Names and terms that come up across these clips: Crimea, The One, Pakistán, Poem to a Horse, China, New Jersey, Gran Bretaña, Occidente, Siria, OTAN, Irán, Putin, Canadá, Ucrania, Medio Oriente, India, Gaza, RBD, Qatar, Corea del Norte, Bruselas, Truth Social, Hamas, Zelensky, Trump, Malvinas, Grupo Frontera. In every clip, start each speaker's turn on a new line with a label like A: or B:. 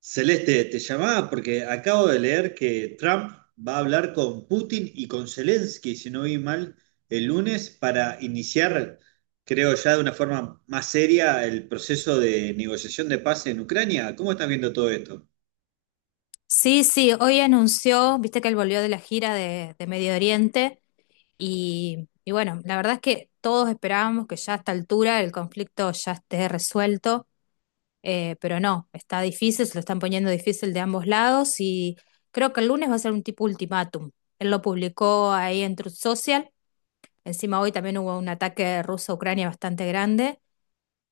A: Celeste, te llamaba porque acabo de leer que Trump va a hablar con Putin y con Zelensky, si no vi mal, el lunes para iniciar, creo ya de una forma más seria, el proceso de negociación de paz en Ucrania. ¿Cómo estás viendo todo esto?
B: Sí, sí, hoy anunció, viste que él volvió de la gira de Medio Oriente y bueno, la verdad es que todos esperábamos que ya a esta altura el conflicto ya esté resuelto, pero no, está difícil, se lo están poniendo difícil de ambos lados y creo que el lunes va a ser un tipo ultimátum. Él lo publicó ahí en Truth Social, encima hoy también hubo un ataque ruso a Ucrania bastante grande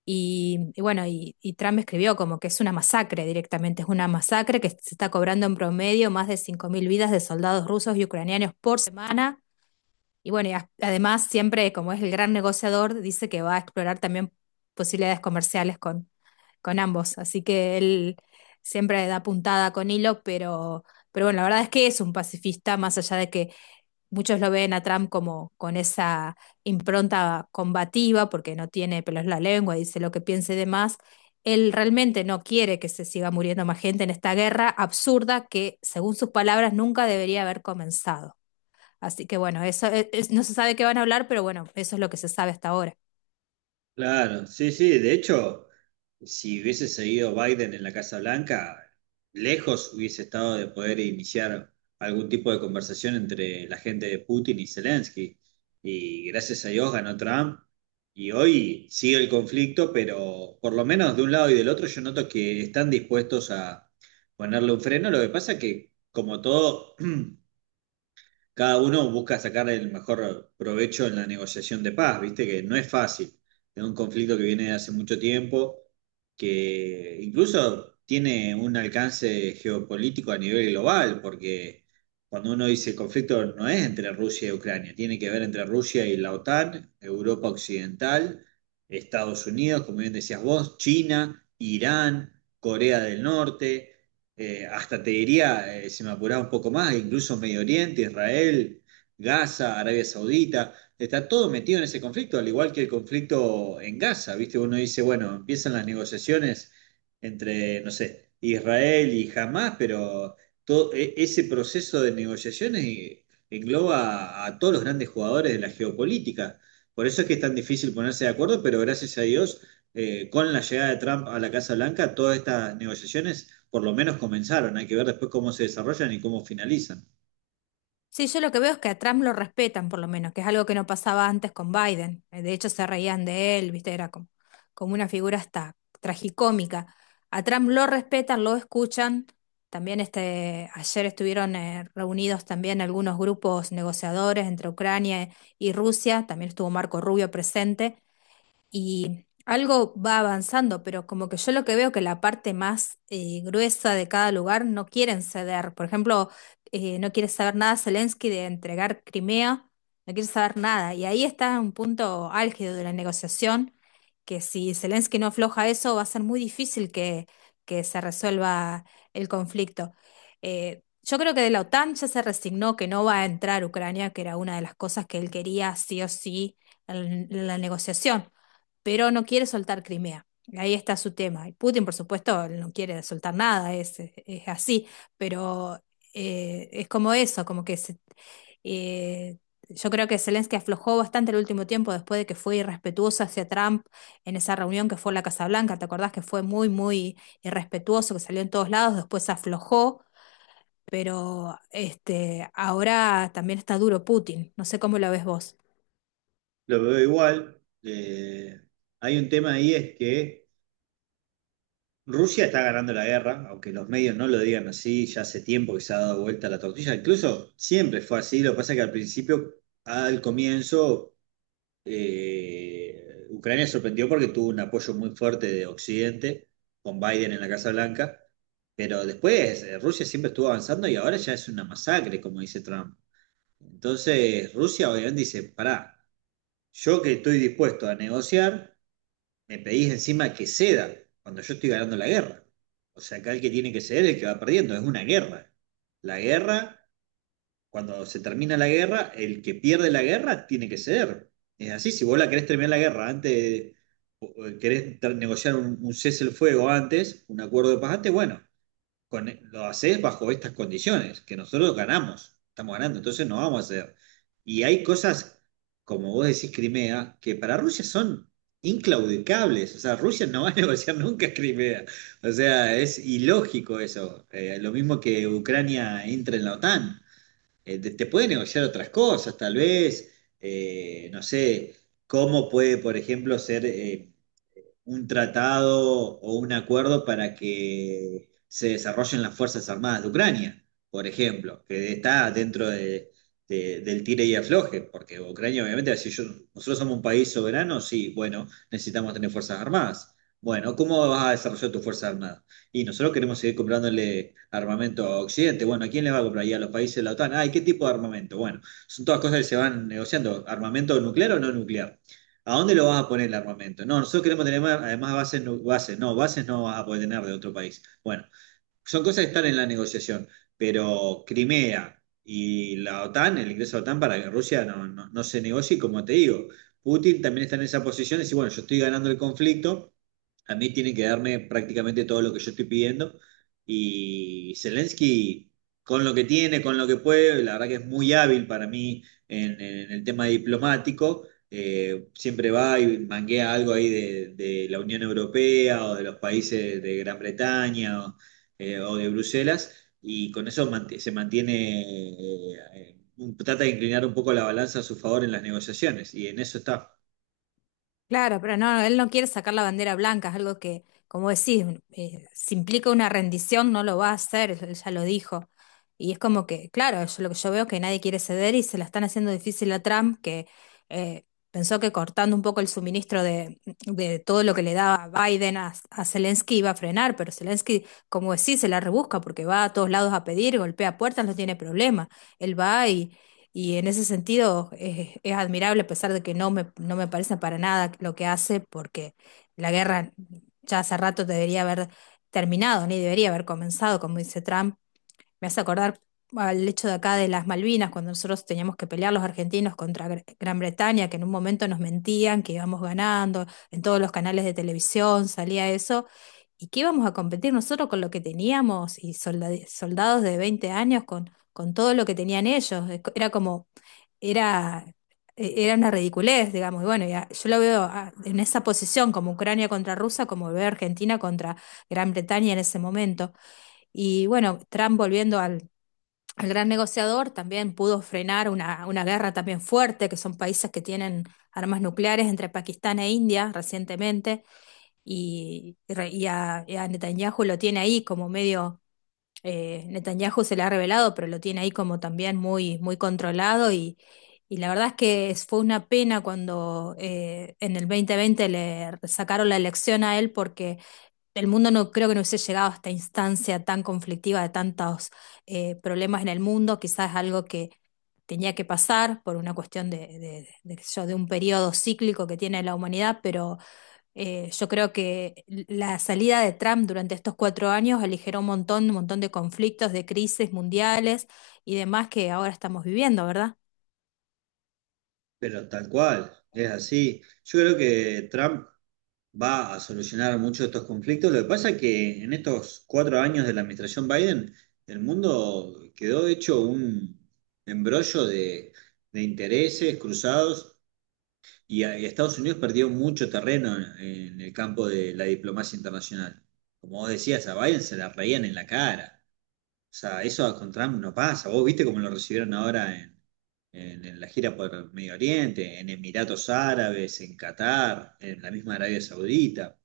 B: y bueno, y Trump escribió como que es una masacre directamente, es una masacre que se está cobrando en promedio más de 5.000 vidas de soldados rusos y ucranianos por semana. Y bueno, y además siempre como es el gran negociador, dice que va a explorar también posibilidades comerciales con ambos. Así que él siempre da puntada con hilo, pero bueno, la verdad es que es un pacifista, más allá de que muchos lo ven a Trump como con esa impronta combativa, porque no tiene pelos en la lengua, dice lo que piense de más. Él realmente no quiere que se siga muriendo más gente en esta guerra absurda que, según sus palabras, nunca debería haber comenzado. Así que bueno, no se sabe qué van a hablar, pero bueno, eso es lo que se sabe hasta ahora.
A: Claro, sí, sí. De hecho, si hubiese seguido Biden en la Casa Blanca, lejos hubiese estado de poder iniciar algún tipo de conversación entre la gente de Putin y Zelensky. Y gracias a Dios ganó Trump. Y hoy sigue el conflicto, pero por lo menos de un lado y del otro yo noto que están dispuestos a ponerle un freno. Lo que pasa que, como todo, cada uno busca sacar el mejor provecho en la negociación de paz, viste que no es fácil. Es un conflicto que viene de hace mucho tiempo, que incluso tiene un alcance geopolítico a nivel global, porque cuando uno dice conflicto no es entre Rusia y Ucrania, tiene que ver entre Rusia y la OTAN, Europa Occidental, Estados Unidos, como bien decías vos, China, Irán, Corea del Norte, hasta te diría, si me apuraba un poco más, incluso Medio Oriente, Israel, Gaza, Arabia Saudita, está todo metido en ese conflicto, al igual que el conflicto en Gaza, ¿viste? Uno dice, bueno, empiezan las negociaciones entre, no sé, Israel y Hamas, pero ese proceso de negociaciones engloba a todos los grandes jugadores de la geopolítica. Por eso es que es tan difícil ponerse de acuerdo, pero gracias a Dios, con la llegada de Trump a la Casa Blanca, todas estas negociaciones por lo menos comenzaron, hay que ver después cómo se desarrollan y cómo finalizan.
B: Sí, yo lo que veo es que a Trump lo respetan, por lo menos, que es algo que no pasaba antes con Biden. De hecho, se reían de él, ¿viste? Era como, como una figura hasta tragicómica. A Trump lo respetan, lo escuchan. También este, ayer estuvieron reunidos también algunos grupos negociadores entre Ucrania y Rusia. También estuvo Marco Rubio presente y algo va avanzando, pero como que yo lo que veo que la parte más gruesa de cada lugar no quieren ceder. Por ejemplo, no quiere saber nada Zelensky de entregar Crimea, no quiere saber nada. Y ahí está un punto álgido de la negociación, que si Zelensky no afloja eso, va a ser muy difícil que se resuelva el conflicto. Yo creo que de la OTAN ya se resignó que no va a entrar Ucrania, que era una de las cosas que él quería sí o sí en la negociación, pero no quiere soltar Crimea. Ahí está su tema. Y Putin, por supuesto, no quiere soltar nada, es así, pero es como eso, eh, yo creo que Zelensky aflojó bastante el último tiempo después de que fue irrespetuoso hacia Trump en esa reunión que fue en la Casa Blanca. ¿Te acordás que fue muy, muy irrespetuoso, que salió en todos lados? Después se aflojó, pero este, ahora también está duro Putin. No sé cómo lo ves vos.
A: Lo veo igual, hay un tema ahí es que Rusia está ganando la guerra, aunque los medios no lo digan así, ya hace tiempo que se ha dado vuelta la tortilla, incluso siempre fue así, lo que pasa es que al principio, al comienzo, Ucrania sorprendió porque tuvo un apoyo muy fuerte de Occidente, con Biden en la Casa Blanca, pero después Rusia siempre estuvo avanzando y ahora ya es una masacre, como dice Trump. Entonces Rusia obviamente dice, pará, yo que estoy dispuesto a negociar, me pedís encima que ceda cuando yo estoy ganando la guerra. O sea, acá el que tiene que ceder es el que va perdiendo, es una guerra. La guerra, cuando se termina la guerra, el que pierde la guerra tiene que ceder. Es así, si vos la querés terminar la guerra antes, o querés negociar un cese el fuego antes, un acuerdo de paz antes, bueno, lo haces bajo estas condiciones, que nosotros ganamos, estamos ganando, entonces no vamos a hacer. Y hay cosas, como vos decís, Crimea, que para Rusia son inclaudicables, o sea, Rusia no va a negociar nunca Crimea, o sea, es ilógico eso. Lo mismo que Ucrania entra en la OTAN. Te puede negociar otras cosas, tal vez, no sé, cómo puede, por ejemplo, ser... un tratado o un acuerdo para que se desarrollen las Fuerzas Armadas de Ucrania, por ejemplo, que está dentro del tire y afloje, porque Ucrania obviamente, si yo, nosotros somos un país soberano, sí, bueno, necesitamos tener Fuerzas Armadas. Bueno, ¿cómo vas a desarrollar tus Fuerzas Armadas? Y nosotros queremos seguir comprándole armamento a Occidente. Bueno, ¿a quién le va a comprar? Y a los países de la OTAN. Ay, ¿qué tipo de armamento? Bueno, son todas cosas que se van negociando. ¿Armamento nuclear o no nuclear? ¿A dónde lo vas a poner el armamento? No, nosotros queremos tener además bases, bases no vas a poder tener de otro país. Bueno, son cosas que están en la negociación, pero Crimea y la OTAN, el ingreso a la OTAN para que Rusia no se negocie, y como te digo, Putin también está en esa posición y dice, bueno, yo estoy ganando el conflicto, a mí tienen que darme prácticamente todo lo que yo estoy pidiendo y Zelensky, con lo que tiene, con lo que puede, la verdad que es muy hábil para mí en el tema diplomático, siempre va y manguea algo ahí de la Unión Europea o de los países de Gran Bretaña, o de Bruselas, y con eso se mantiene, trata de inclinar un poco la balanza a su favor en las negociaciones, y en eso está.
B: Claro, pero no, él no quiere sacar la bandera blanca, es algo que, como decís, si implica una rendición no lo va a hacer, él ya lo dijo. Y es como que, claro, yo, lo que yo veo es que nadie quiere ceder y se la están haciendo difícil a Trump, que eh, pensó que cortando un poco el suministro de todo lo que le daba Biden a Zelensky iba a frenar, pero Zelensky, como decís, se la rebusca porque va a todos lados a pedir, golpea puertas, no tiene problema. Él va y en ese sentido es admirable, a pesar de que no me parece para nada lo que hace, porque la guerra ya hace rato debería haber terminado, ni debería haber comenzado, como dice Trump. Me hace acordar al hecho de acá de las Malvinas, cuando nosotros teníamos que pelear los argentinos contra Gran Bretaña, que en un momento nos mentían que íbamos ganando, en todos los canales de televisión salía eso. ¿Y qué íbamos a competir nosotros con lo que teníamos y soldados de 20 años con todo lo que tenían ellos? Era como era, era una ridiculez, digamos. Y bueno, yo lo veo en esa posición, como Ucrania contra Rusia, como veo Argentina contra Gran Bretaña en ese momento. Y bueno, Trump volviendo al gran negociador, también pudo frenar una guerra también fuerte, que son países que tienen armas nucleares entre Pakistán e India recientemente, y a Netanyahu lo tiene ahí como medio Netanyahu se le ha revelado, pero lo tiene ahí como también muy, muy controlado y la verdad es que fue una pena cuando en el 2020 le sacaron la elección a él, porque el mundo no creo que no hubiese llegado a esta instancia tan conflictiva de tantos problemas en el mundo, quizás algo que tenía que pasar por una cuestión qué sé yo, de un periodo cíclico que tiene la humanidad, pero yo creo que la salida de Trump durante estos cuatro años aligeró un montón de conflictos, de crisis mundiales y demás que ahora estamos viviendo, ¿verdad?
A: Pero tal cual, es así. Yo creo que Trump va a solucionar muchos de estos conflictos. Lo que pasa es que en estos cuatro años de la administración Biden, el mundo quedó hecho un embrollo de intereses cruzados. Estados Unidos perdió mucho terreno en el campo de la diplomacia internacional. Como vos decías, a Biden se la reían en la cara. O sea, eso con Trump no pasa. Vos viste cómo lo recibieron ahora en la gira por Medio Oriente, en Emiratos Árabes, en Qatar, en la misma Arabia Saudita,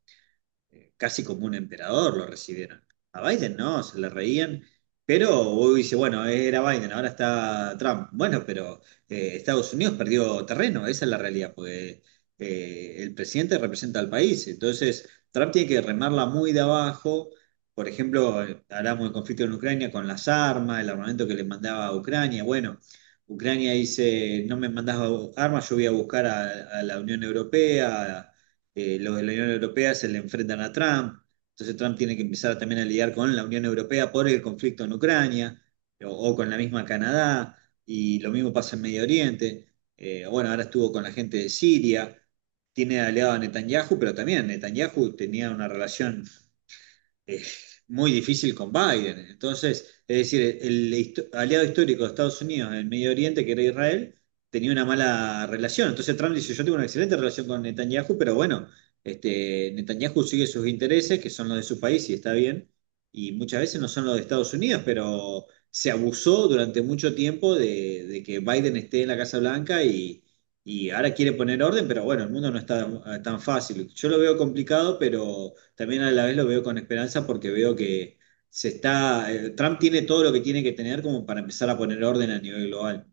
A: casi como un emperador lo recibieron. A Biden no, se le reían, pero hoy dice, bueno, era Biden, ahora está Trump. Bueno, pero Estados Unidos perdió terreno, esa es la realidad, porque el presidente representa al país, entonces Trump tiene que remarla muy de abajo. Por ejemplo, hablamos del conflicto en Ucrania con las armas, el armamento que le mandaba a Ucrania. Bueno, Ucrania dice, no me mandas armas, yo voy a buscar a la Unión Europea, lo de la Unión Europea se le enfrentan a Trump, entonces Trump tiene que empezar también a lidiar con la Unión Europea por el conflicto en Ucrania o con la misma Canadá, y lo mismo pasa en Medio Oriente, bueno, ahora estuvo con la gente de Siria, tiene aliado a Netanyahu, pero también Netanyahu tenía una relación eh, muy difícil con Biden. Entonces, es decir, el aliado histórico de Estados Unidos en el Medio Oriente, que era Israel, tenía una mala relación. Entonces Trump dice, yo tengo una excelente relación con Netanyahu, pero bueno, este, Netanyahu sigue sus intereses, que son los de su país y está bien, y muchas veces no son los de Estados Unidos, pero se abusó durante mucho tiempo de que Biden esté en la Casa Blanca y... Y ahora quiere poner orden, pero bueno, el mundo no está tan fácil. Yo lo veo complicado, pero también a la vez lo veo con esperanza porque veo que se está, Trump tiene todo lo que tiene que tener como para empezar a poner orden a nivel global.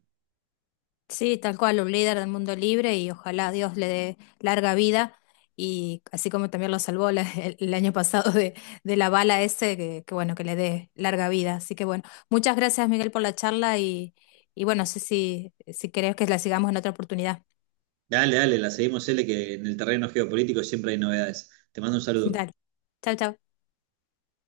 B: Sí, tal cual, un líder del mundo libre y ojalá Dios le dé larga vida y así como también lo salvó el año pasado de la bala ese, que bueno, que le dé larga vida. Así que bueno, muchas gracias Miguel por la charla y bueno, no sé si querés que la sigamos en otra oportunidad.
A: Dale, dale, la seguimos, L, que en el terreno geopolítico siempre hay novedades. Te mando un saludo.
B: Dale, chao, chao.